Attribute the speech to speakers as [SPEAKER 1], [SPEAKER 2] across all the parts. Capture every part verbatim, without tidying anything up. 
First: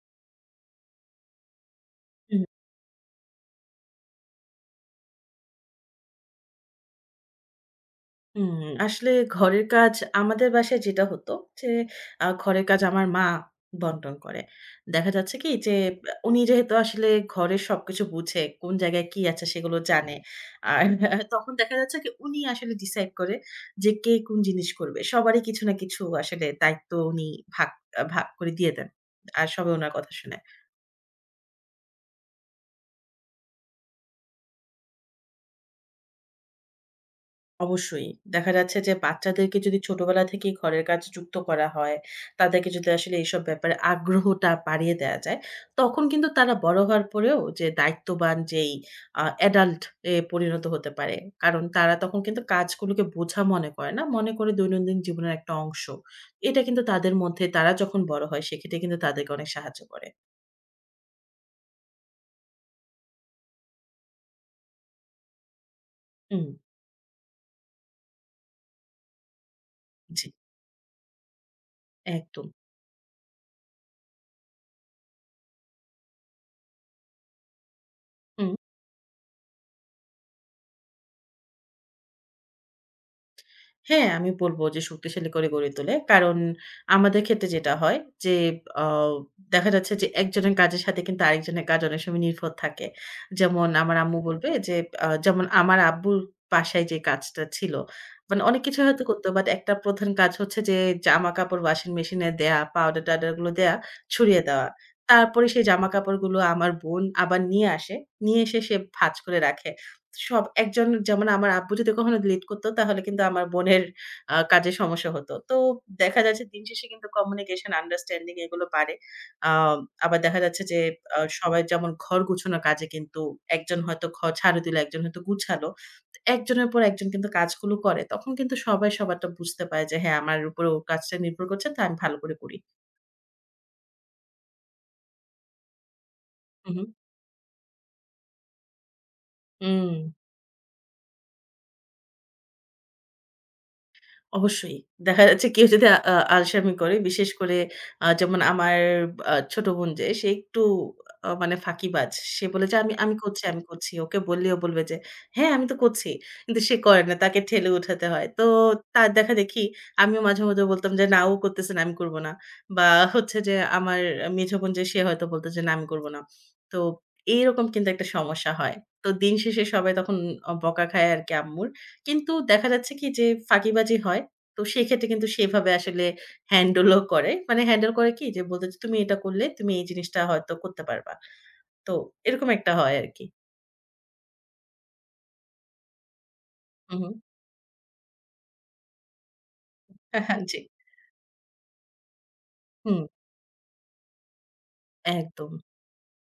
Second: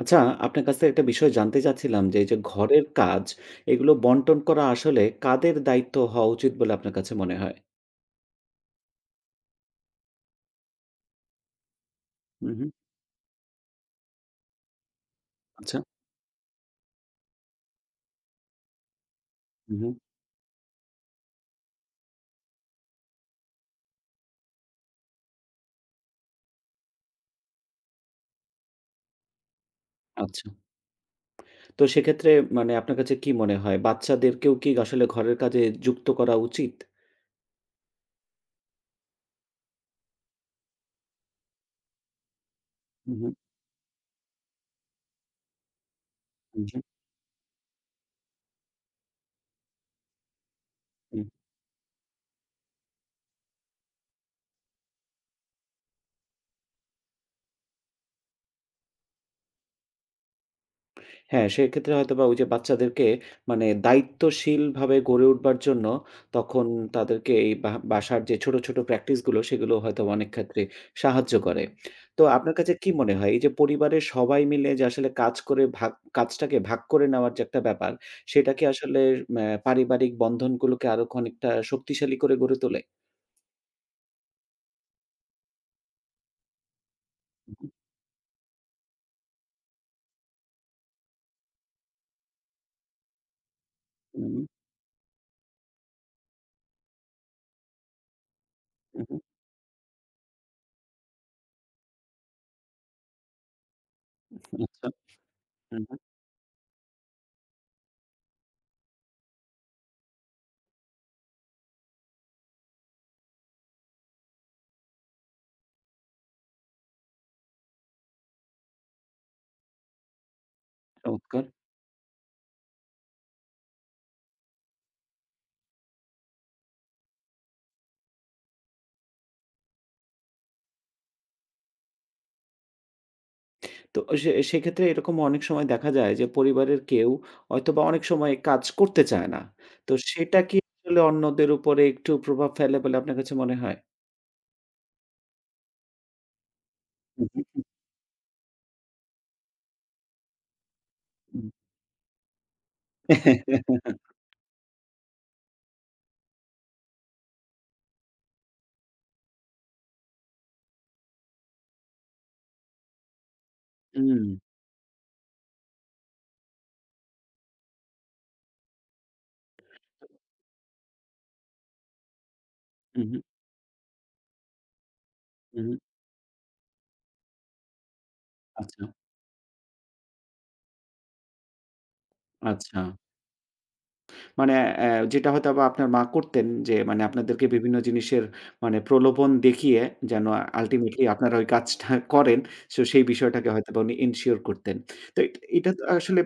[SPEAKER 1] আচ্ছা, আপনার কাছ থেকে একটা বিষয় জানতে চাচ্ছিলাম যে, এই যে
[SPEAKER 2] হুম,
[SPEAKER 1] ঘরের কাজ, এগুলো বন্টন করা আসলে কাদের দায়িত্ব হওয়া উচিত বলে আপনার কাছে মনে হয়?
[SPEAKER 2] হুম। আসলে ঘরের কাজ আমাদের বাসায় যেটা হতো যে, আ
[SPEAKER 1] হুম,
[SPEAKER 2] ঘরের
[SPEAKER 1] হুম।
[SPEAKER 2] কাজ আমার মা বন্টন করে। দেখা যাচ্ছে কি যে,
[SPEAKER 1] আচ্ছা।
[SPEAKER 2] আ উনি যেহেতু আসলে ঘরের সবকিছু বুঝে, কোন জায়গায় কি আছে সেগুলো
[SPEAKER 1] হুম, হুম।
[SPEAKER 2] জানে। আর আহ, তখন দেখা যাচ্ছে কি উনি আসলে ডিসাইড করে যে, কে কোন জিনিস করবে। সবারই কিছু না কিছু আসলে দায়িত্ব উনি ভাগ আ ভাগ করে দিয়ে দেন। আর সবাই উনার কথা শোনে।
[SPEAKER 1] আচ্ছা। তো সেক্ষেত্রে মানে আপনার কাছে কি মনে হয়? বাচ্চাদেরকেও কি আসলে ঘরের কাজে যুক্ত করা উচিত?
[SPEAKER 2] অবশ্যই। দেখা যাচ্ছে যে বাচ্চাদেরকে যদি ছোটবেলা থেকেই ঘরের কাজে যুক্ত করা হয়, তাদেরকে যদি আসলে
[SPEAKER 1] হুম, হুম।
[SPEAKER 2] এইসব ব্যাপারে আগ্রহটা বাড়িয়ে দেয়া যায়, তখন কিন্তু তারা
[SPEAKER 1] হুম,
[SPEAKER 2] বড়
[SPEAKER 1] হুম।
[SPEAKER 2] হওয়ার পরেও যে দায়িত্ববান যেই আ অ্যাডাল্ট এ পরিণত হতে পারে।
[SPEAKER 1] হুম।
[SPEAKER 2] কারণ তারা তখন কিন্তু কাজগুলোকে বোঝা মনে করে না। মনে করে দৈনন্দিন জীবনের একটা অংশ। এটা কিন্তু তাদের মধ্যে তারা যখন বড় হয় সেক্ষেত্রে কিন্তু তাদেরকে অনেক সাহায্য করে।
[SPEAKER 1] হ্যাঁ, সেক্ষেত্রে হয়তোবা ওই যে বাচ্চাদেরকে মানে দায়িত্বশীলভাবে গড়ে উঠবার জন্য
[SPEAKER 2] হুম,
[SPEAKER 1] তখন তাদেরকে এই বা বাসার যে ছোট, ছোট প্র্যাকটিস গুলো সেগুলো হয়তো
[SPEAKER 2] জি,
[SPEAKER 1] অনেক ক্ষেত্রে সাহায্য করে। তো
[SPEAKER 2] একদম।
[SPEAKER 1] আপনার কাছে কি মনে হয় এই যে পরিবারের সবাই মিলে যে আসলে কাজ করে ভাগ কাজটাকে ভাগ করে নেওয়ার যে একটা ব্যাপার
[SPEAKER 2] হুম।
[SPEAKER 1] সেটা কি আসলে ম্যা পারিবারিক বন্ধনগুলোকে আরো অনেকটা শক্তিশালী করে গড়ে তোলে?
[SPEAKER 2] হ্যাঁ, আমি বলব যে শক্তিশালী করে গড়ে তোলে। কারণ আমাদের ক্ষেত্রে
[SPEAKER 1] উহু,
[SPEAKER 2] যেটা হয় যে আ দেখা যাচ্ছে যে একজনের কাজের সাথে কিন্তু আরেকজনের কাজ অনেক সময় নির্ভর থাকে। যেমন আমার আম্মু বলবে যে আ যেমন আমার আব্বুর বাসায় যে কাজটা ছিল, মানে অনেক কিছু হয়তো
[SPEAKER 1] উহু,
[SPEAKER 2] করত। বাট একটা প্রধান কাজ হচ্ছে যে জামাকাপড় ওয়াশিং মেশিনে দেয়া, পাউডার-টাউডার গুলো দেয়া, ছড়িয়ে
[SPEAKER 1] উহু,
[SPEAKER 2] দেওয়া।
[SPEAKER 1] আচ্ছা,
[SPEAKER 2] তারপরে সেই
[SPEAKER 1] উহু,
[SPEAKER 2] জামাকাপড়গুলো আমার বোন আবার নিয়ে আসে। নিয়ে এসে সে ভাঁজ করে রাখে। সব একজন যেমন আমার আব্বু যদি কখনো lead করত তাহলে কিন্তু আমার বোনের আ কাজে সমস্যা হতো। তো দেখা যাচ্ছে দিন শেষে কিন্তু communication, understanding এগুলো বাড়ে। আ আবার দেখা যাচ্ছে যে আ
[SPEAKER 1] চমৎকার!
[SPEAKER 2] সবাই যেমন ঘর গুছানোর কাজে কিন্তু একজন হয়তো ঘর ঝাড়ু দিল, একজন হয়তো গুছালো। তো একজনের পর একজন কিন্তু কাজগুলো করে। তখন কিন্তু সবাই সবারটা বুঝতে পারে যে হ্যাঁ, আমার উপরে ওর কাজটা নির্ভর করছে তো আমি ভালো করে করি।
[SPEAKER 1] তো সে সেক্ষেত্রে এরকম অনেক সময় দেখা যায় যে
[SPEAKER 2] হু,
[SPEAKER 1] পরিবারের
[SPEAKER 2] হু।
[SPEAKER 1] কেউ হয়তোবা অনেক সময় কাজ করতে চায় না।
[SPEAKER 2] হুম।
[SPEAKER 1] তো সেটা কি আসলে অন্যদের উপরে একটু প্রভাব ফেলে বলে আপনার কাছে মনে হয়?
[SPEAKER 2] অবশ্যই। দেখা যাচ্ছে কেউ যদি আ আ আলসামি করে,
[SPEAKER 1] হুম,
[SPEAKER 2] বিশেষ
[SPEAKER 1] হুম,
[SPEAKER 2] করে
[SPEAKER 1] হুম,
[SPEAKER 2] আ যেমন আমার আ ছোট বোন যে, সে একটু আ
[SPEAKER 1] হুম।
[SPEAKER 2] মানে ফাঁকিবাজ। সে বলে যে, "আমি আমি করছি, আমি করছি।" ওকে বললেও বলবে যে, "হ্যাঁ, আমি তো করছি।" কিন্তু সে করে না। তাকে ঠেলে উঠাতে হয়। তো তার দেখাদেখি আমিও মাঝে, মাঝে বলতাম যে, "না, ও করতেছে না, আমি করব না।" বা হচ্ছে যে আমার মেঝো বোন যে, সে হয়তো বলত যে, "না, আমি করব না।" তো এইরকম কিন্তু একটা সমস্যা হয়। তো দিন শেষে সবাই তখন অ বকা খায় আরকি আম্মুর। কিন্তু দেখা যাচ্ছে কি
[SPEAKER 1] হুম, হুম,
[SPEAKER 2] যে ফাঁকিবাজি হয়। তো সেক্ষেত্রে কিন্তু
[SPEAKER 1] হুম।
[SPEAKER 2] সেভাবে আসলে হ্যান্ডেলও করে। মানে হ্যান্ডেল করে কি? যে বলত যে,
[SPEAKER 1] আচ্ছা,
[SPEAKER 2] "তুমি এটা করলে তুমি এই জিনিসটা হয়তো করতে পারবা।" তো এরকম একটা
[SPEAKER 1] আচ্ছা।
[SPEAKER 2] হয় আরকি।
[SPEAKER 1] মানে অ্যা যেটা হয়তোবা আপনার মা করতেন যে
[SPEAKER 2] হু,
[SPEAKER 1] মানে
[SPEAKER 2] হু।
[SPEAKER 1] আপনাদেরকে বিভিন্ন জিনিসের মানে প্রলোভন দেখিয়ে যেন
[SPEAKER 2] জি।
[SPEAKER 1] আল্টিমেটলি আপনারা ওই কাজটা করেন। সো
[SPEAKER 2] হুম,
[SPEAKER 1] সেই বিষয়টাকে হয়তোবা উনি এনশিওর করতেন। তো এট-
[SPEAKER 2] একদম।
[SPEAKER 1] এটা তো আসলে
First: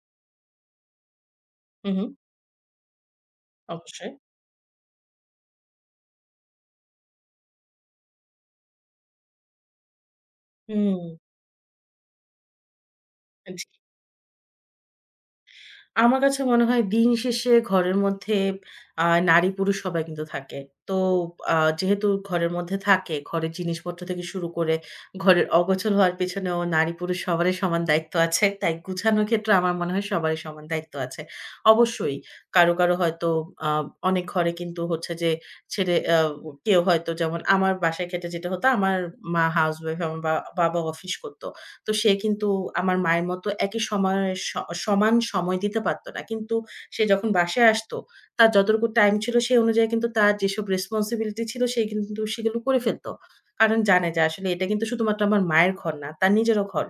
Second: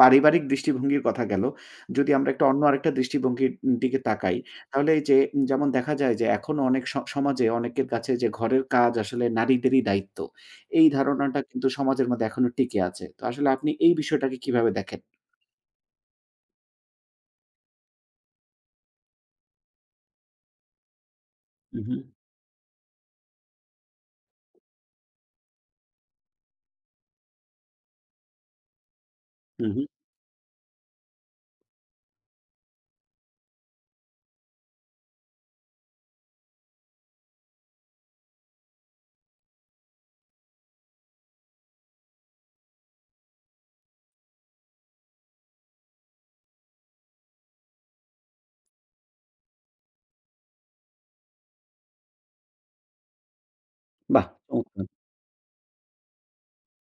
[SPEAKER 1] পারিবারিক দৃষ্টিভঙ্গির কথা গেল।
[SPEAKER 2] হু, হু।
[SPEAKER 1] যদি আমরা একটা অন্য আরেকটা দৃষ্টিভঙ্গির দিকে
[SPEAKER 2] অবশ্যই।
[SPEAKER 1] তাকাই, তাহলে এই যে যেমন দেখা যায় যে এখনো অনেক স সমাজে অনেকের কাছে যে ঘরের কাজ আসলে নারীদেরই দায়িত্ব। এই
[SPEAKER 2] হুম।
[SPEAKER 1] ধারণাটা কিন্তু সমাজের মধ্যে এখনো টিকে আছে। তো আসলে
[SPEAKER 2] জি।
[SPEAKER 1] আপনি এই বিষয়টাকে কিভাবে দেখেন?
[SPEAKER 2] আমার কাছে মনে হয় দিন শেষে ঘরের মধ্যে আ নারী-পুরুষ সবাই কিন্তু থাকে। তো আ
[SPEAKER 1] হু, হু,
[SPEAKER 2] যেহেতু ঘরের মধ্যে থাকে, ঘরের জিনিসপত্র থেকে শুরু করে ঘরের অগোছাল হওয়ার পেছনেও নারী-পুরুষ সবারই সমান দায়িত্ব আছে। তাই গুছানোর ক্ষেত্রে
[SPEAKER 1] হু,
[SPEAKER 2] আমার
[SPEAKER 1] হু।
[SPEAKER 2] মনে হয় সবারই সমান দায়িত্ব আছে। অবশ্যই কারো, কারো হয়তো আ অনেক ঘরে কিন্তু হচ্ছে যে ছেড়ে আ কেউ হয়তো যেমন আমার বাসার ক্ষেত্রে যেটা হতো আমার মা হাউসওয়াইফ আমার বা বাবা অফিস করত। তো সে কিন্তু আমার মায়ের মতো একই সময়ে স সমান সময় দিতে পারত না। কিন্তু সে যখন বাসায় আসতো, তার যতটুকু টাইম ছিল সেই অনুযায়ী কিন্তু তার যেসব রেসপনসিবিলিটি ছিল সে কিন্তু সেগুলো করে ফেলত। কারণ জানে যে
[SPEAKER 1] বাহ!
[SPEAKER 2] আসলে এটা কিন্তু
[SPEAKER 1] চমৎকার।
[SPEAKER 2] শুধুমাত্র আমার মায়ের ঘর না, তার নিজেরও ঘর।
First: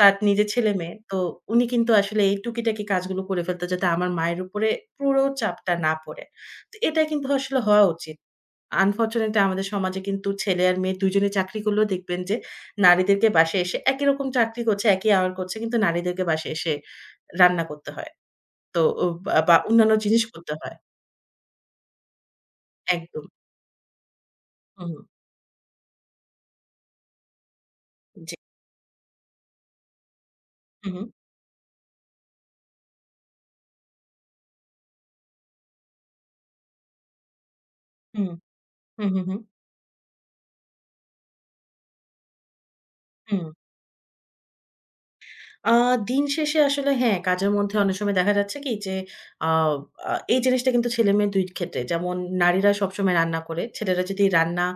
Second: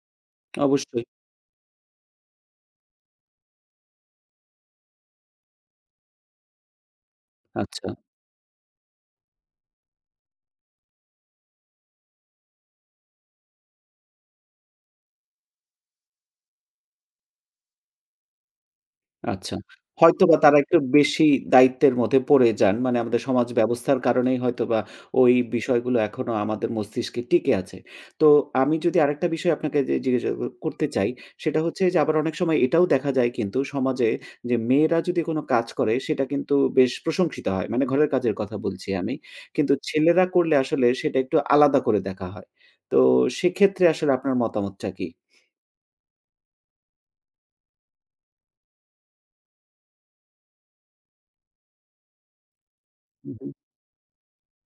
[SPEAKER 2] তার নিজের ছেলে-মেয়ে।
[SPEAKER 1] অবশ্যই।
[SPEAKER 2] তো উনি কিন্তু আসলে এই টুকিটাকি কাজগুলো করে ফেলতো যাতে আমার মায়ের উপরে পুরো চাপটা না পড়ে। তো এটা কিন্তু আসলে হওয়া
[SPEAKER 1] আচ্ছা।
[SPEAKER 2] উচিত। আনফরচুনেটলি আমাদের সমাজে কিন্তু ছেলে আর মেয়ে দুই জনই চাকরি করলেও দেখবেন যে নারীদেরকে বাসায় এসে একই রকম চাকরি করছে, একই আওয়ার করছে কিন্তু নারীদেরকে বাসায় এসে রান্না করতে হয়। তো ও বা
[SPEAKER 1] আচ্ছা।
[SPEAKER 2] বা অন্যান্য জিনিস
[SPEAKER 1] হয়তোবা
[SPEAKER 2] করতে
[SPEAKER 1] তারা
[SPEAKER 2] হয়।
[SPEAKER 1] একটু বেশি দায়িত্বের মধ্যে পড়ে যান। মানে আমাদের
[SPEAKER 2] একদম।
[SPEAKER 1] সমাজ ব্যবস্থার কারণেই হয়তোবা
[SPEAKER 2] হুম, হুম।
[SPEAKER 1] ওই বিষয়গুলো এখনো আমাদের মস্তিষ্কে টিকে আছে। তো
[SPEAKER 2] জি।
[SPEAKER 1] আমি যদি আরেকটা বিষয় আপনাকে যে জিজ্ঞাসা ক করতে
[SPEAKER 2] হু, হু।
[SPEAKER 1] চাই, সেটা হচ্ছে যে আবার অনেক সময় এটাও দেখা যায় কিন্তু সমাজে যে মেয়েরা যদি কোনো কাজ করে সেটা কিন্তু বেশ প্রশংসিত হয়। মানে ঘরের
[SPEAKER 2] হুম।
[SPEAKER 1] কাজের কথা বলছি
[SPEAKER 2] হু,
[SPEAKER 1] আমি।
[SPEAKER 2] হু, হু।
[SPEAKER 1] কিন্তু ছেলেরা করলে আসলে সেটা একটু আলাদা করে দেখা হয়। তো
[SPEAKER 2] হুম।
[SPEAKER 1] সেক্ষেত্রে আসলে আপনার মতামতটা কি?
[SPEAKER 2] আ দিন শেষে আসলে হ্যাঁ, কাজের মধ্যে অনেক সময় দেখা যাচ্ছে কি যে আ আ এই জিনিসটা কিন্তু ছেলে-মেয়ে দুই ক্ষেত্রে। যেমন নারীরা সবসময়
[SPEAKER 1] হু,
[SPEAKER 2] রান্না
[SPEAKER 1] হু।
[SPEAKER 2] করে। ছেলেরা যদি রান্না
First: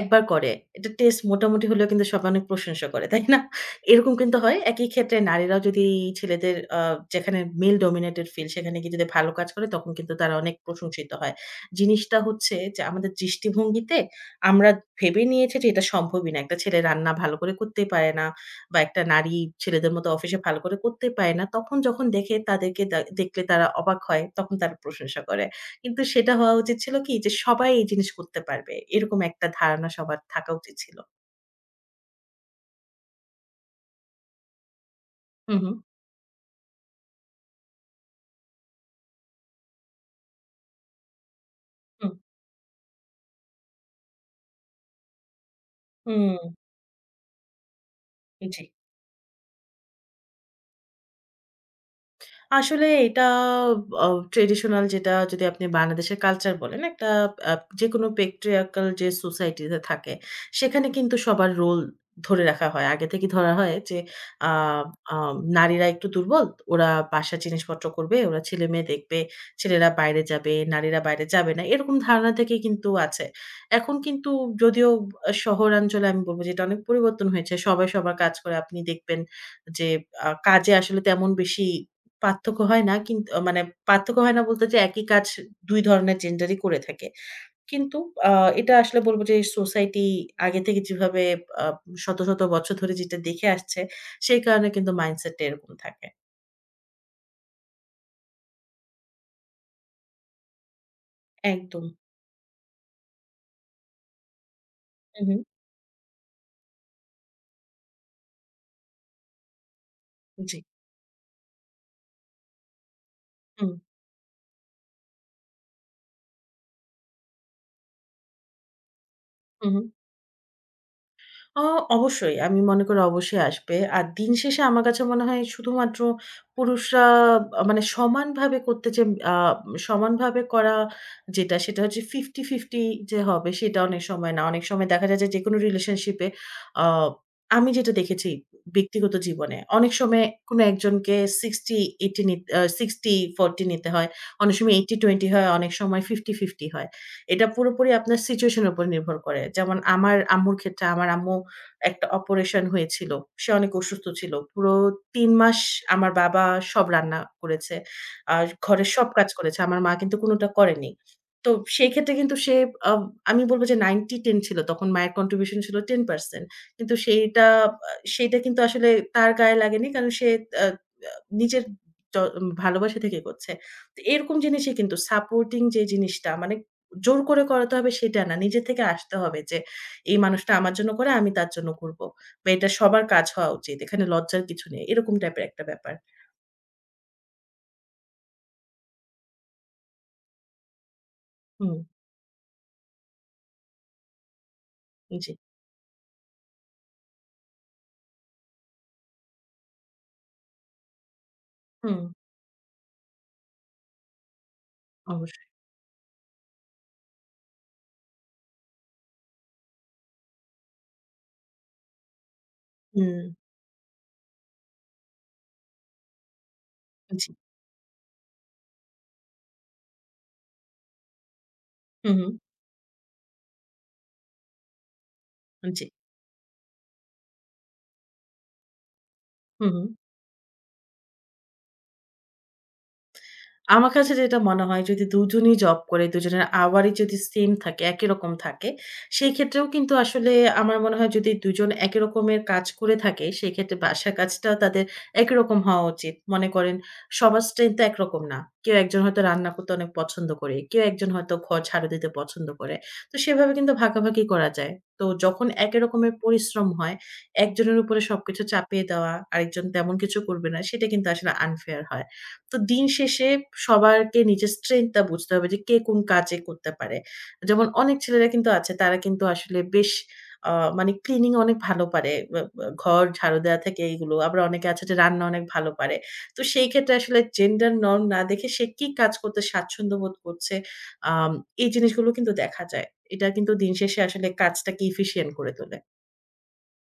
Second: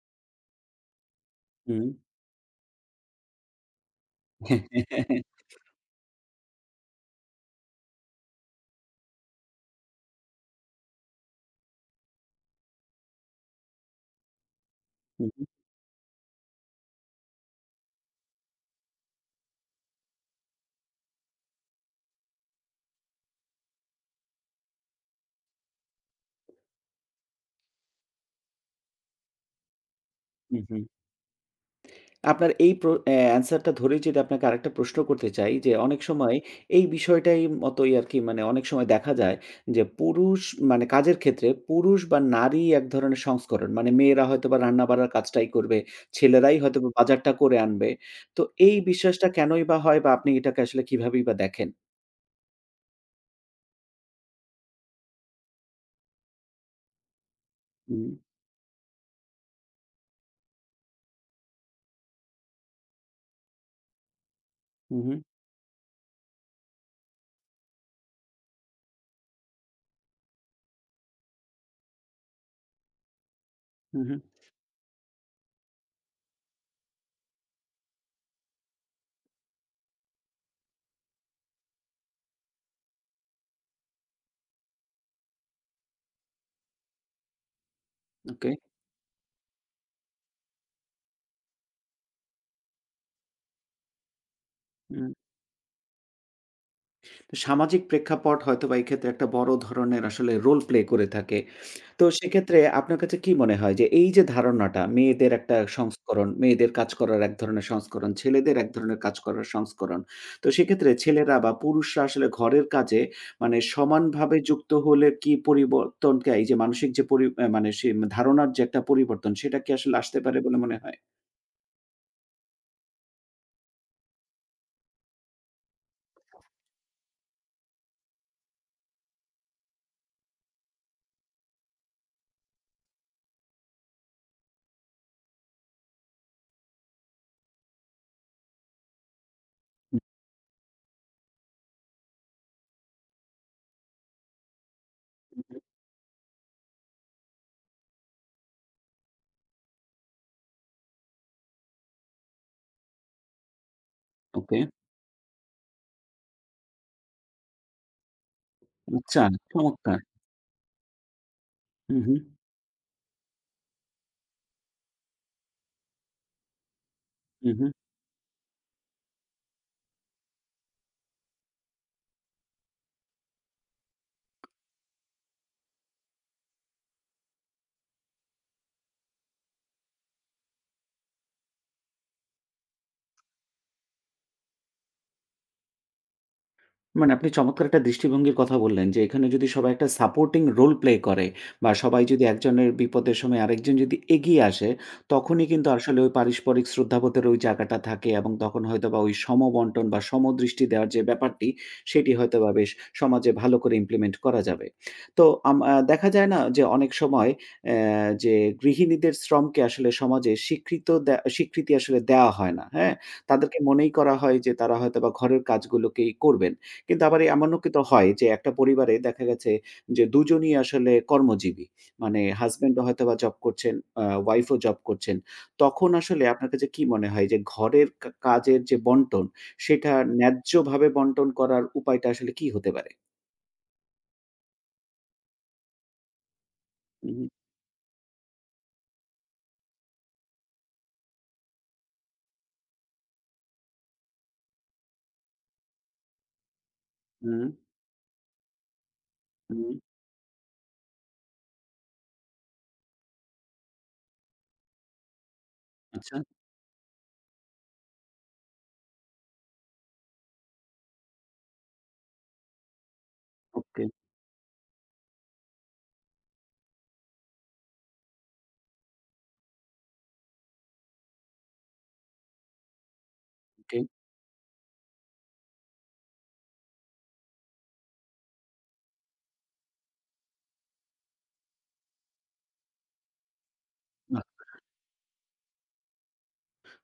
[SPEAKER 2] একবার করে, এটা টেস্ট মোটামুটি হলেও
[SPEAKER 1] হুম।
[SPEAKER 2] কিন্তু সবাই অনেক প্রশংসা করে, তাই না? এরকম কিন্তু হয়। একই ক্ষেত্রে নারীরাও যদি ছেলেদের আ যেখানে মেল ডমিনেটেড ফিল্ড সেখানে গিয়ে যদি ভালো কাজ করে তখন কিন্তু তারা অনেক প্রশংসিত হয়। জিনিসটা হচ্ছে যে আমাদের দৃষ্টিভঙ্গিতে আমরা ভেবে
[SPEAKER 1] হু, হু।
[SPEAKER 2] নিয়েছি যে এটা সম্ভবই না। একটা ছেলে রান্না ভালো করে করতেই পারে না। বা একটা নারী ছেলেদের মতো অফিসে ভালো করে করতে পারে না। তখন যখন দেখে তাদেরকে দা দেখলে তারা অবাক হয়, তখন তারা প্রশংসা করে। কিন্তু সেটা হওয়া উচিত ছিল কি যে সবাই এই জিনিস করতে পারবে। এরকম একটা ধারণা সবার থাকা
[SPEAKER 1] হু,
[SPEAKER 2] উচিত
[SPEAKER 1] হু।
[SPEAKER 2] ছিল।
[SPEAKER 1] আপনার এই প্র অ্যা অ্যান্সারটা ধরেই যদি আপনাকে আরেকটা প্রশ্ন করতে চাই
[SPEAKER 2] হু, হু।
[SPEAKER 1] যে, অনেক সময় এই বিষয়টাই মতোই আরকি মানে অনেক সময় দেখা যায় যে, পুরুষ মানে কাজের ক্ষেত্রে পুরুষ
[SPEAKER 2] হুম,
[SPEAKER 1] বা নারী এক ধরনের সংস্করণ। মানে মেয়েরা হয়তোবা রান্না-বাড়ার কাজটাই করবে,
[SPEAKER 2] হুম,
[SPEAKER 1] ছেলেরাই হয়তোবা বাজারটা করে আনবে। তো
[SPEAKER 2] জি।
[SPEAKER 1] এই বিশ্বাসটা কেনই বা হয় বা আপনি এটাকে আসলে কিভাবেই বা দেখেন?
[SPEAKER 2] আসলে এটা অ ট্র্যাডিশনাল যেটা যদি আপনি বাংলাদেশের কালচার বলেন, একটা আ যেকোনো
[SPEAKER 1] হুম,
[SPEAKER 2] patriarchal যে সোসাইটি তে থাকে, সেখানে কিন্তু সবার রোল ধরে রাখা হয়। আগে থেকে ধরা হয় যে আ
[SPEAKER 1] হু, হু,
[SPEAKER 2] আ নারীরা একটু দুর্বল, ওরা বাসার জিনিসপত্র করবে, ওরা ছেলেমেয়ে দেখবে, ছেলেরা বাইরে যাবে, নারীরা বাইরে যাবে না। এরকম ধারণা থেকেই কিন্তু আছে। এখন
[SPEAKER 1] হু, হু,
[SPEAKER 2] কিন্তু যদিও আ শহরাঞ্চলে আমি বলব যে এটা অনেক পরিবর্তন হয়েছে। সবাই সবার কাজ করে। আপনি দেখবেন যে আ কাজে আসলে তেমন বেশি পার্থক্য হয় না কিন্ত মানে পার্থক্য হয় না বলতে যে একই কাজ দুই ধরনের জেন্ডারই করে থাকে। কিন্তু আ
[SPEAKER 1] ওকে।
[SPEAKER 2] এটা আসলে বলব যে সোসাইটি আগে থেকে যেভাবে আ শত, শত বছর ধরে যেটা দেখে আসছে, সেই কারণে কিন্তু
[SPEAKER 1] হুম।
[SPEAKER 2] মাইন্ডসেট টা এরকম থাকে।
[SPEAKER 1] তো সামাজিক প্রেক্ষাপট হয়তোবা এই ক্ষেত্রে একটা বড় ধরনের আসলে রোল প্লে করে থাকে।
[SPEAKER 2] একদম।
[SPEAKER 1] তো সেক্ষেত্রে আপনার কাছে কি মনে হয় যে এই যে ধারণাটা
[SPEAKER 2] হু,
[SPEAKER 1] মেয়েদের
[SPEAKER 2] হু।
[SPEAKER 1] একটা সংস্করণ, মেয়েদের কাজ করার এক ধরনের সংস্করণ, ছেলেদের এক ধরনের কাজ করার সংস্করণ। তো
[SPEAKER 2] জি।
[SPEAKER 1] সেক্ষেত্রে ছেলেরা বা পুরুষরা আসলে ঘরের কাজে মানে
[SPEAKER 2] হুম,
[SPEAKER 1] সমানভাবে যুক্ত হলে কি পরিবর্তনকে এই যে মানসিক যে পরি আ মানে সে ধারণার যে একটা পরিবর্তন সেটা
[SPEAKER 2] হু,
[SPEAKER 1] কি
[SPEAKER 2] হু।
[SPEAKER 1] আসলে আসতে পারে বলে মনে হয়?
[SPEAKER 2] আ অবশ্যই। আমি মনে করি অবশ্যই আসবে। আর দিন শেষে আমার কাছে মনে হয় শুধুমাত্র পুরুষরা আ মানে সমানভাবে করতে যে আ সমানভাবে করা যেটা সেটা হচ্ছে ফিফটি ফিফটি যে হবে সেটা অনেক সময় না। অনেক সময় দেখা যায় যে যেকোনো রিলেশনশিপ এ আ আমি যেটা দেখেছি ব্যক্তিগত জীবনে অনেক সময় কোন একজনকে সিক্সটি এইটি নিত আ সিক্সটি ফোর্টি নিতে হয়। অনেক সময় এইটি টুয়েন্টি হয়, অনেক সময় ফিফটি ফিফটি হয়। এটা পুরোপুরি আপনার সিচুয়েশন এর উপর নির্ভর করে। যেমন আমার আম্মুর ক্ষেত্রে আমার আম্মু একটা অপারেশন হয়েছিল। সে অনেক অসুস্থ ছিল।
[SPEAKER 1] ওকে,
[SPEAKER 2] পুরো তিন মাস আমার বাবা সব রান্না করেছে। আর ঘরের সব
[SPEAKER 1] আচ্ছা
[SPEAKER 2] কাজ করেছে। আমার মা
[SPEAKER 1] চমৎকার!
[SPEAKER 2] কিন্তু কোনোটা করেনি। তো সেই
[SPEAKER 1] হু, হু।
[SPEAKER 2] ক্ষেত্রে কিন্তু সে আ আমি বলব যে নাইনটি টেন ছিল। তখন মায়ের কন্ট্রিবিউশন ছিল টেন পার্সেন্ট। কিন্তু সেইটা
[SPEAKER 1] হু, হু।
[SPEAKER 2] আ সেইটা কিন্তু আসলে তার গায়ে লাগেনি। কারণ সে আ আ নিজের য ভালোবাসা থেকে করছে। তো এরকম জিনিসই কিন্তু সাপোর্টিং যে জিনিসটা মানে জোর করে করাতে হবে সেটা না। নিজে থেকে আসতে হবে যে এই মানুষটা আমার জন্য করে আমি তার জন্য করব। বা এটা সবার কাজ হওয়া উচিত। এখানে লজ্জার কিছু নেই। এরকম টাইপের একটা ব্যাপার।
[SPEAKER 1] মানে আপনি চমৎকার একটা দৃষ্টিভঙ্গির কথা বললেন যে, এখানে যদি সবাই একটা সাপোর্টিং রোল প্লে করে বা
[SPEAKER 2] হুম,
[SPEAKER 1] সবাই যদি একজনের বিপদের সময় আরেকজন যদি এগিয়ে আসে,
[SPEAKER 2] জি।
[SPEAKER 1] তখনই কিন্তু আসলে ওই পারস্পরিক শ্রদ্ধাবোধের ওই জায়গাটা থাকে এবং তখন হয়তোবা ওই সমবন্টন বা সমদৃষ্টি দেওয়ার যে ব্যাপারটি,
[SPEAKER 2] হুম,
[SPEAKER 1] সেটি হয়তোবা বেশ সমাজে ভালো করে ইমপ্লিমেন্ট করা যাবে। তো
[SPEAKER 2] অবশ্যই।
[SPEAKER 1] আম আ দেখা যায় না যে অনেক সময় অ্যা যে গৃহিণীদের শ্রমকে আসলে সমাজে স্বীকৃত দে স্বীকৃতি আসলে দেওয়া হয় না, হ্যাঁ?
[SPEAKER 2] হুম,
[SPEAKER 1] তাদেরকে মনেই করা হয় যে তারা হয়তোবা ঘরের কাজগুলোকেই করবেন। কিন্তু আবার এ
[SPEAKER 2] জি।
[SPEAKER 1] এমনও কিন্তু হয় যে একটা পরিবারে দেখা গেছে যে দুজনই আসলে কর্মজীবী।
[SPEAKER 2] হু,
[SPEAKER 1] মানে
[SPEAKER 2] হু।
[SPEAKER 1] হাসব্যান্ডও হয়তোবা জব করছেন, আ ওয়াইফও জব করছেন।
[SPEAKER 2] জি।
[SPEAKER 1] তখন আসলে আপনার কাছে কি মনে হয় যে ঘরের কা কাজের যে বন্টন,
[SPEAKER 2] হু, হু।
[SPEAKER 1] সেটা ন্যায্যভাবে বন্টন করার উপায়টা আসলে কি হতে পারে?
[SPEAKER 2] আমার কাছে যেটা মনে হয় যদি দুজনেই জব করে, দুজনের আওয়ারই যদি
[SPEAKER 1] হুম,
[SPEAKER 2] সেম থাকে, একই রকম থাকে, সেই ক্ষেত্রেও কিন্তু আসলে আমার মনে হয় যদি দুজন একই রকমের কাজ করে থাকে, সেক্ষেত্রে বাসার কাজটাও তাদের একই রকম হওয়া উচিত। মনে করেন সবার
[SPEAKER 1] হুম,
[SPEAKER 2] স্ট্রেংথ তো একরকম না। কেউ একজন হয়তো রান্না করতে
[SPEAKER 1] হুম,
[SPEAKER 2] অনেক পছন্দ করে, কেউ একজন হয়তো ঘর ঝাড়ু দিতে পছন্দ করে। তো সেভাবে কিন্তু ভাগাভাগি করা যায়। তো যখন একই রকমের
[SPEAKER 1] আচ্ছা,
[SPEAKER 2] পরিশ্রম হয়, একজনের উপরে সবকিছু চাপিয়ে দেওয়া, আরেকজন তেমন কিছু করবে না, সেটা কিন্তু আসলে আনফেয়ার হয়। তো দিন শেষে
[SPEAKER 1] ওকে,
[SPEAKER 2] সবারকে নিজের strength টা বুঝতে হবে যে কে কোন কাজে করতে পারে। যেমন অনেক ছেলেরা কিন্তু আছে তারা কিন্তু আসলে বেশ আ মানে ক্লিনিং অনেক ভালো পারে। বা বা ঘর ঝাড়ু দেওয়া
[SPEAKER 1] ওকে।
[SPEAKER 2] থেকে এইগুলো। আবার অনেকে আছে যে রান্না অনেক ভালো পারে। তো সেই ক্ষেত্রে আসলে জেন্ডার নরম না দেখে সে কি কাজ করতে স্বাচ্ছন্দ্য বোধ করছে, আম এই জিনিসগুলো কিন্তু দেখা যায়। এটা কিন্তু দিন শেষে আসলে কাজটাকে efficient করে তোলে।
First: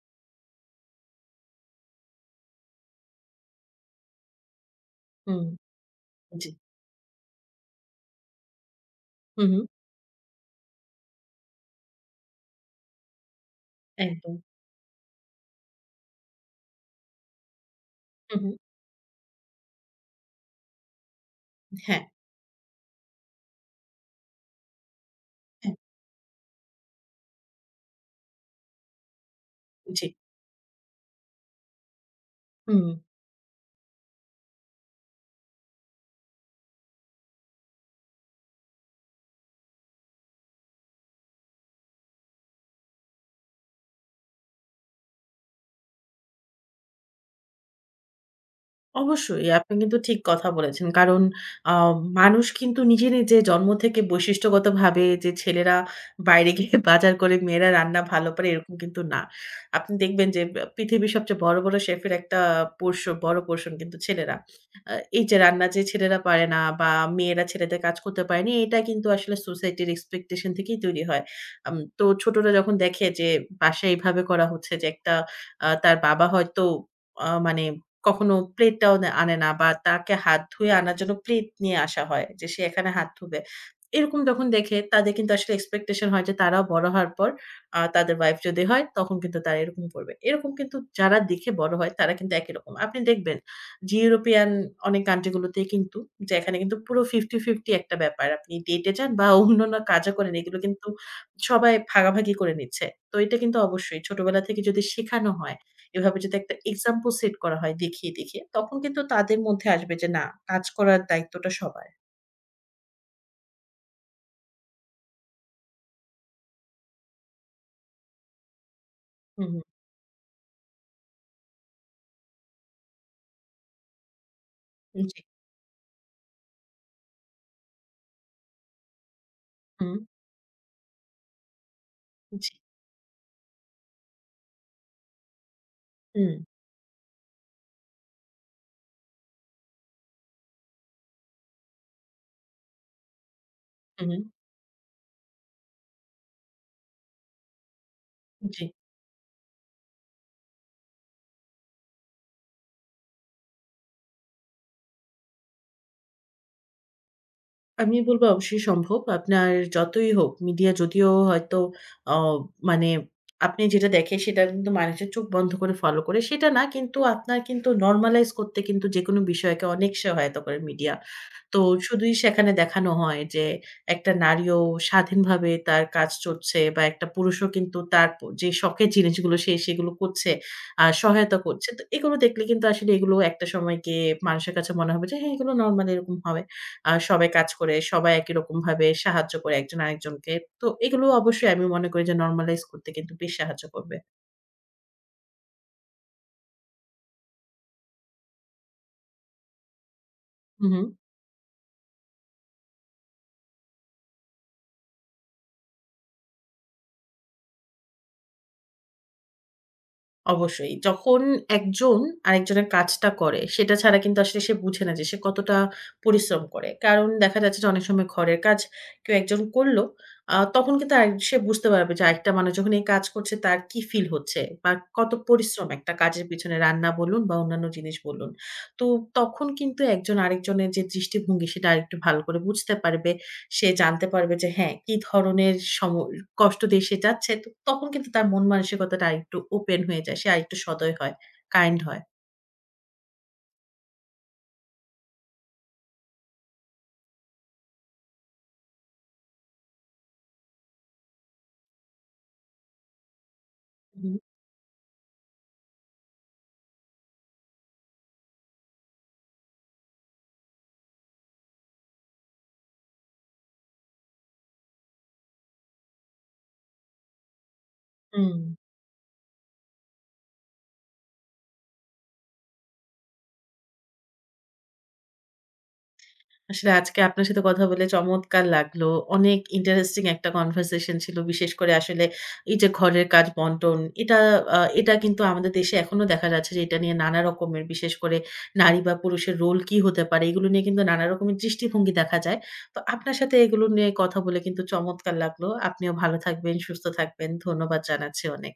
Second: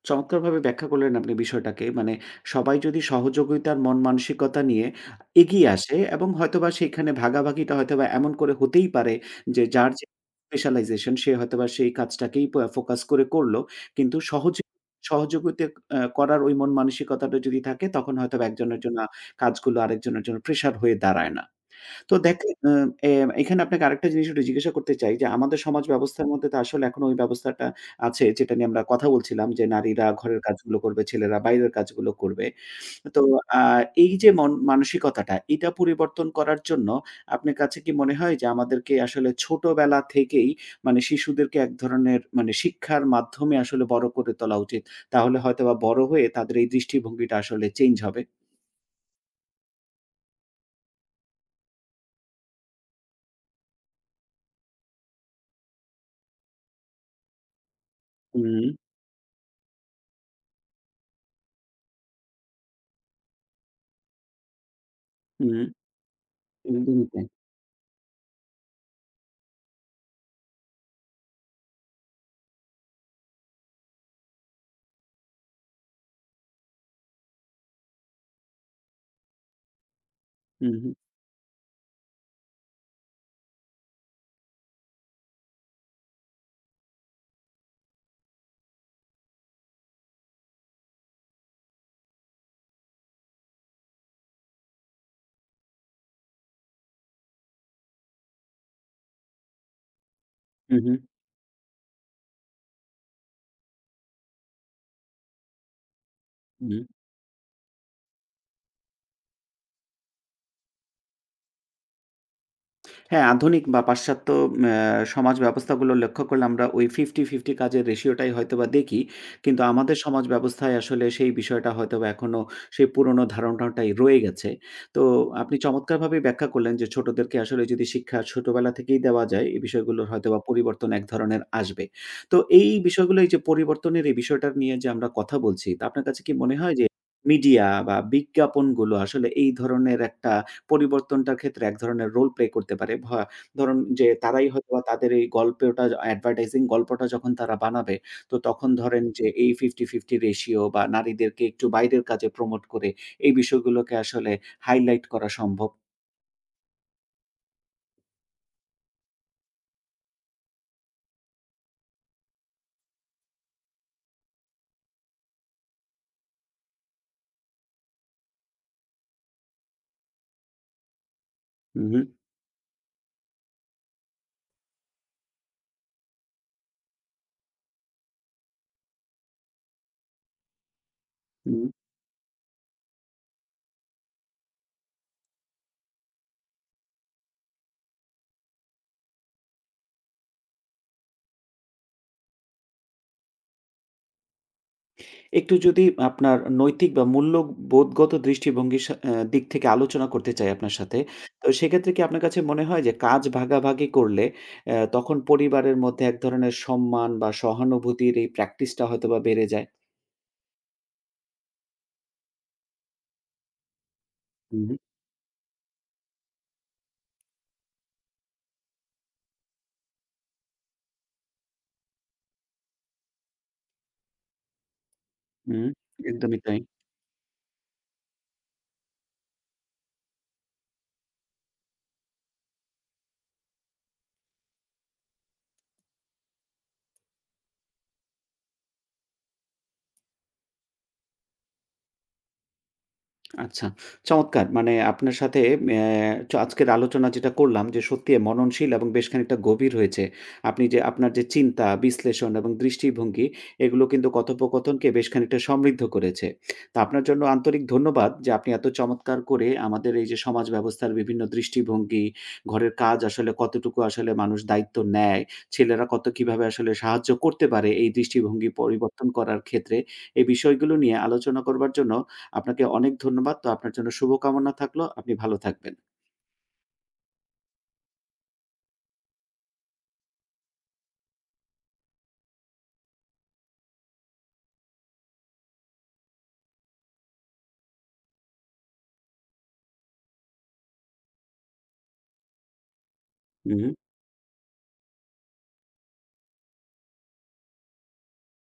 [SPEAKER 1] চমৎকারভাবে ব্যাখ্যা করলেন আপনি বিষয়টাকে। মানে সবাই যদি সহযোগিতার মন মানসিকতা নিয়ে
[SPEAKER 2] হুম,
[SPEAKER 1] এগিয়ে আসে এবং
[SPEAKER 2] জি।
[SPEAKER 1] হয়তোবা সেইখানে ভাগাভাগিটা হয়তোবা এমন করে হতেই পারে
[SPEAKER 2] হু, হু।
[SPEAKER 1] যে যার যে স্পেশালাইজেশন সে হয়তোবা সেই কাজটাকেই প ফোকাস করে করলো। কিন্তু
[SPEAKER 2] একদম।
[SPEAKER 1] সহজে সহযোগিতা আ করার ওই মন মানসিকতাটা যদি থাকে তখন
[SPEAKER 2] হু,
[SPEAKER 1] হয়তোবা
[SPEAKER 2] হু।
[SPEAKER 1] একজনের জন্য আ কাজগুলো আরেকজনের জন্য প্রেশার হয়ে দাঁড়ায় না।
[SPEAKER 2] হ্যাঁ,
[SPEAKER 1] তো দেখেন আ এ এখানে আপনাকে আরেকটা জিনিস একটু জিজ্ঞাসা করতে চাই যে, আমাদের
[SPEAKER 2] হ্যাঁ।
[SPEAKER 1] সমাজ ব্যবস্থার মধ্যে তো আসলে এখনো ওই ব্যবস্থাটা আছে যেটা নিয়ে আমরা কথা বলছিলাম যে,
[SPEAKER 2] জি।
[SPEAKER 1] নারীরা ঘরের কাজগুলো করবে, ছেলেরা বাইরের কাজগুলো করবে।
[SPEAKER 2] হুম।
[SPEAKER 1] তো আ এই যে মন মানসিকতাটা, এটা পরিবর্তন করার জন্য আপনার কাছে কি মনে হয় যে, আমাদেরকে আসলে ছোটবেলা থেকেই মানে শিশুদেরকে এক ধরনের মানে শিক্ষার মাধ্যমে আসলে বড় করে তোলা উচিত। তাহলে হয়তোবা বড় হয়ে তাদের এই দৃষ্টিভঙ্গিটা আসলে চেঞ্জ হবে।
[SPEAKER 2] অবশ্যই আপনি কিন্তু ঠিক কথা বলেছেন। কারণ আ মানুষ কিন্তু নিজে, নিজে জন্ম থেকে বৈশিষ্ট্যগতভাবে যে ছেলেরা বাইরে গিয়ে বাজার করে মেয়েরা রান্না ভালো পারে
[SPEAKER 1] হুম,
[SPEAKER 2] এরকম কিন্তু না। আপনি দেখবেন যে আ পৃথিবীর সবচেয়ে বড়, বড় শেফের একটা পোর্শ বড় পোর্শন কিন্তু ছেলেরা। আ এই যে
[SPEAKER 1] হুম,
[SPEAKER 2] রান্না যে ছেলেরা পারে না বা
[SPEAKER 1] একদমই তাই।
[SPEAKER 2] মেয়েরা ছেলেদের কাজ করতে পারেনি এটা কিন্তু আসলে সোসাইটির এক্সপেকটেশন থেকেই তৈরি হয়। আম তো ছোটরা যখন দেখে যে বাসায় এভাবে করা হচ্ছে যে একটা আ তার বাবা হয়তো আ মানে কখনো প্লেটটাও নে আনে না বা তাকে হাত
[SPEAKER 1] হু,
[SPEAKER 2] ধুয়ে
[SPEAKER 1] হু,
[SPEAKER 2] আনার জন্য প্লেট নিয়ে আসা হয় যে, সে এখানে হাত ধুবে। এরকম যখন দেখে তাদের কিন্তু আসলে এক্সপেকটেশন হয় যে তারাও বড় হওয়ার পর আ তাদের ওয়াইফ যদি হয় তখন কিন্তু তারা এরকম করবে। এরকম কিন্তু যারা দেখে বড় হয় তারা কিন্তু একই রকম। আপনি দেখবেন যে ইউরোপিয়ান অনেক কান্ট্রি গুলোতেই কিন্তু যে এখানে কিন্তু পুরো ফিফটি ফিফটি একটা ব্যাপার। আপনি ডেটে যান বা অন্যান্য কাজও করেন এগুলো কিন্তু
[SPEAKER 1] হু,
[SPEAKER 2] সবাই ভাগাভাগি করে নিচ্ছে। তো এটা কিন্তু অবশ্যই ছোটবেলা থেকে যদি শেখানো হয় এভাবে যদি একটা
[SPEAKER 1] হু।
[SPEAKER 2] এক্সাম্পল সেট করা হয় দেখিয়ে, দেখিয়ে তখন কিন্তু তাদের মধ্যে আসবে যে না কাজ করার দায়িত্বটা সবার।
[SPEAKER 1] হ্যাঁ, আধুনিক বা পাশ্চাত্য অ্যা সমাজ ব্যবস্থাগুলো লক্ষ্য করলে আমরা ওই ফিফটি ফিফটি কাজের রেশিওটাই হয়তোবা দেখি।
[SPEAKER 2] হুম, হুম।
[SPEAKER 1] কিন্তু আমাদের সমাজ ব্যবস্থায় আসলে সেই বিষয়টা হয়তোবা এখনো সেই পুরনো ধারণাটাই রয়ে গেছে। তো
[SPEAKER 2] জি।
[SPEAKER 1] আপনি চমৎকারভাবেই ব্যাখ্যা করলেন যে ছোটদেরকে আসলে যদি শিক্ষা ছোটবেলা থেকেই দেওয়া যায়, এই
[SPEAKER 2] হুম,
[SPEAKER 1] বিষয়গুলোর হয়তোবা পরিবর্তন এক ধরনের আসবে। তো
[SPEAKER 2] জি।
[SPEAKER 1] এই বিষয়গুলো এই যে পরিবর্তনের এই বিষয়টা নিয়ে যে আমরা কথা বলছি, তা আপনার কাছে
[SPEAKER 2] হুম,
[SPEAKER 1] কি মনে হয় যে মিডিয়া বা বিজ্ঞাপনগুলো আসলে এই ধরনের একটা পরিবর্তনটার ক্ষেত্রে এক ধরনের রোল প্লে করতে পারে। ভ ধরুন যে
[SPEAKER 2] হুম,
[SPEAKER 1] তারাই হয়তোবা তাদের এই গল্পটা অ্যাডভার্টাইজিং গল্পটা যখন তারা বানাবে, তো
[SPEAKER 2] জি।
[SPEAKER 1] তখন ধরেন যে এই ফিফটি ফিফটি রেশিও বা নারীদেরকে একটু বাইরের কাজে প্রমোট করে এই বিষয়গুলোকে আসলে হাইলাইট করা সম্ভব।
[SPEAKER 2] আমি বলব অবশ্যই সম্ভব। আপনার যতই হোক মিডিয়া যদিও হয়তো অ মানে আপনি যেটা দেখেন সেটা কিন্তু মানুষের চোখ বন্ধ করে ফলো করে সেটা না কিন্তু আপনার কিন্তু নরমালাইজ করতে কিন্তু যেকোনো বিষয়কে অনেক সহায়তা করে মিডিয়া। তো
[SPEAKER 1] হু, হু।
[SPEAKER 2] শুধুই সেখানে দেখানো হয় যে একটা নারীও স্বাধীনভাবে তার কাজ চলছে বা একটা পুরুষও কিন্তু তার প যে শখের জিনিসগুলো সে সেগুলো করছে, আ সহায়তা
[SPEAKER 1] হু।
[SPEAKER 2] করছে। তো এগুলো দেখলে কিন্তু আসলে এগুলো একটা সময় গিয়ে মানুষের কাছে মনে হবে যে হ্যাঁ, এগুলো নরমাল এরকম হয়। আ সবাই কাজ করে, সবাই একই রকমভাবে সাহায্য করে একজন আরেকজনকে। তো এগুলো অবশ্যই আমি মনে করি যে নরমালাইজ করতে কিন্তু বেশ সাহায্য করবে।
[SPEAKER 1] একটু যদি আপনার নৈতিক বা মূল্যবোধগত দৃষ্টিভঙ্গির সা অ্যা দিক থেকে আলোচনা করতে চাই
[SPEAKER 2] হু,
[SPEAKER 1] আপনার
[SPEAKER 2] হু।
[SPEAKER 1] সাথে। তো সেক্ষেত্রে কি আপনার কাছে মনে হয় যে কাজ ভাগাভাগি করলে অ্যা তখন পরিবারের মধ্যে এক ধরনের সম্মান বা সহানুভূতির এই প্র্যাকটিসটা হয়তোবা বেড়ে যায়?
[SPEAKER 2] অবশ্যই। যখন একজন আরেকজনের কাজটা করে, সেটা ছাড়া কিন্তু আসলে সে
[SPEAKER 1] হুম,
[SPEAKER 2] বুঝে না যে সে কতটা পরিশ্রম করে। কারণ দেখা যাচ্ছে যে অনেক সময় ঘরের কাজ কেউ একজন করল, আ তখন কিন্তু আরেক সে বুঝতে পারবে যে আরেকটা মানুষ যখন এই কাজ করছে তার কি ফিল হচ্ছে বা কত
[SPEAKER 1] হুম।
[SPEAKER 2] পরিশ্রম একটা কাজের
[SPEAKER 1] একদমই
[SPEAKER 2] পিছনে
[SPEAKER 1] তাই।
[SPEAKER 2] রান্না বলুন বা অন্যান্য জিনিস বলুন। তো তখন কিন্তু একজন আরেকজনের যে দৃষ্টিভঙ্গি সেটা আরেকটু ভালো করে বুঝতে পারবে সে জানতে পারবে যে হ্যাঁ, কি ধরনের সম কষ্ট দিয়ে সে যাচ্ছে। তো তখন কিন্তু তার মন মানসিকতাটা আরেকটু ওপেন হয়ে যায়। সে আরেকটু সদয় হয়, কাইন্ড হয়।
[SPEAKER 1] আচ্ছা, চমৎকার! মানে আপনার সাথে অ্যা চ আজকের আলোচনা যেটা করলাম যে সত্যি এ মননশীল এবং বেশ খানিকটা গভীর হয়েছে। আপনি যে আপনার যে চিন্তা, বিশ্লেষণ এবং দৃষ্টিভঙ্গি এগুলো কিন্তু
[SPEAKER 2] হুম।
[SPEAKER 1] কথোপকথনকে বেশ খানিকটা সমৃদ্ধ করেছে। তো আপনার জন্য আন্তরিক ধন্যবাদ যে আপনি এত চমৎকার করে আমাদের এই যে সমাজ ব্যবস্থার বিভিন্ন দৃষ্টিভঙ্গি, ঘরের কাজ আসলে কতটুকু আসলে মানুষ দায়িত্ব নেয়, ছেলেরা কত কিভাবে আসলে সাহায্য করতে পারে এই
[SPEAKER 2] হুম।
[SPEAKER 1] দৃষ্টিভঙ্গি পরিবর্তন করার ক্ষেত্রে। এই বিষয়গুলো নিয়ে আলোচনা করবার জন্য আপনাকে অনেক ধন্যবাদ। তো আপনার জন্য শুভকামনা থাকলো। আপনি ভালো থাকবেন।
[SPEAKER 2] আসলে আজকে আপনার সাথে কথা বলে চমৎকার লাগলো। অনেক ইন্টারেস্টিং একটা কনভারসেশন ছিল। বিশেষ করে আসলে এই যে ঘরের কাজ বন্টন, এটা আ এটা কিন্তু আমাদের দেশে এখনো দেখা যাচ্ছে যে এটা নিয়ে নানা রকমের বিশেষ করে নারী বা পুরুষের রোল কি হতে পারে, এগুলো নিয়ে কিন্তু নানা রকমের দৃষ্টিভঙ্গি দেখা যায়। তো আপনার সাথে এগুলো
[SPEAKER 1] উহু।
[SPEAKER 2] নিয়ে কথা বলে কিন্তু চমৎকার লাগলো। আপনিও ভালো থাকবেন, সুস্থ থাকবেন। ধন্যবাদ জানাচ্ছি অনেক।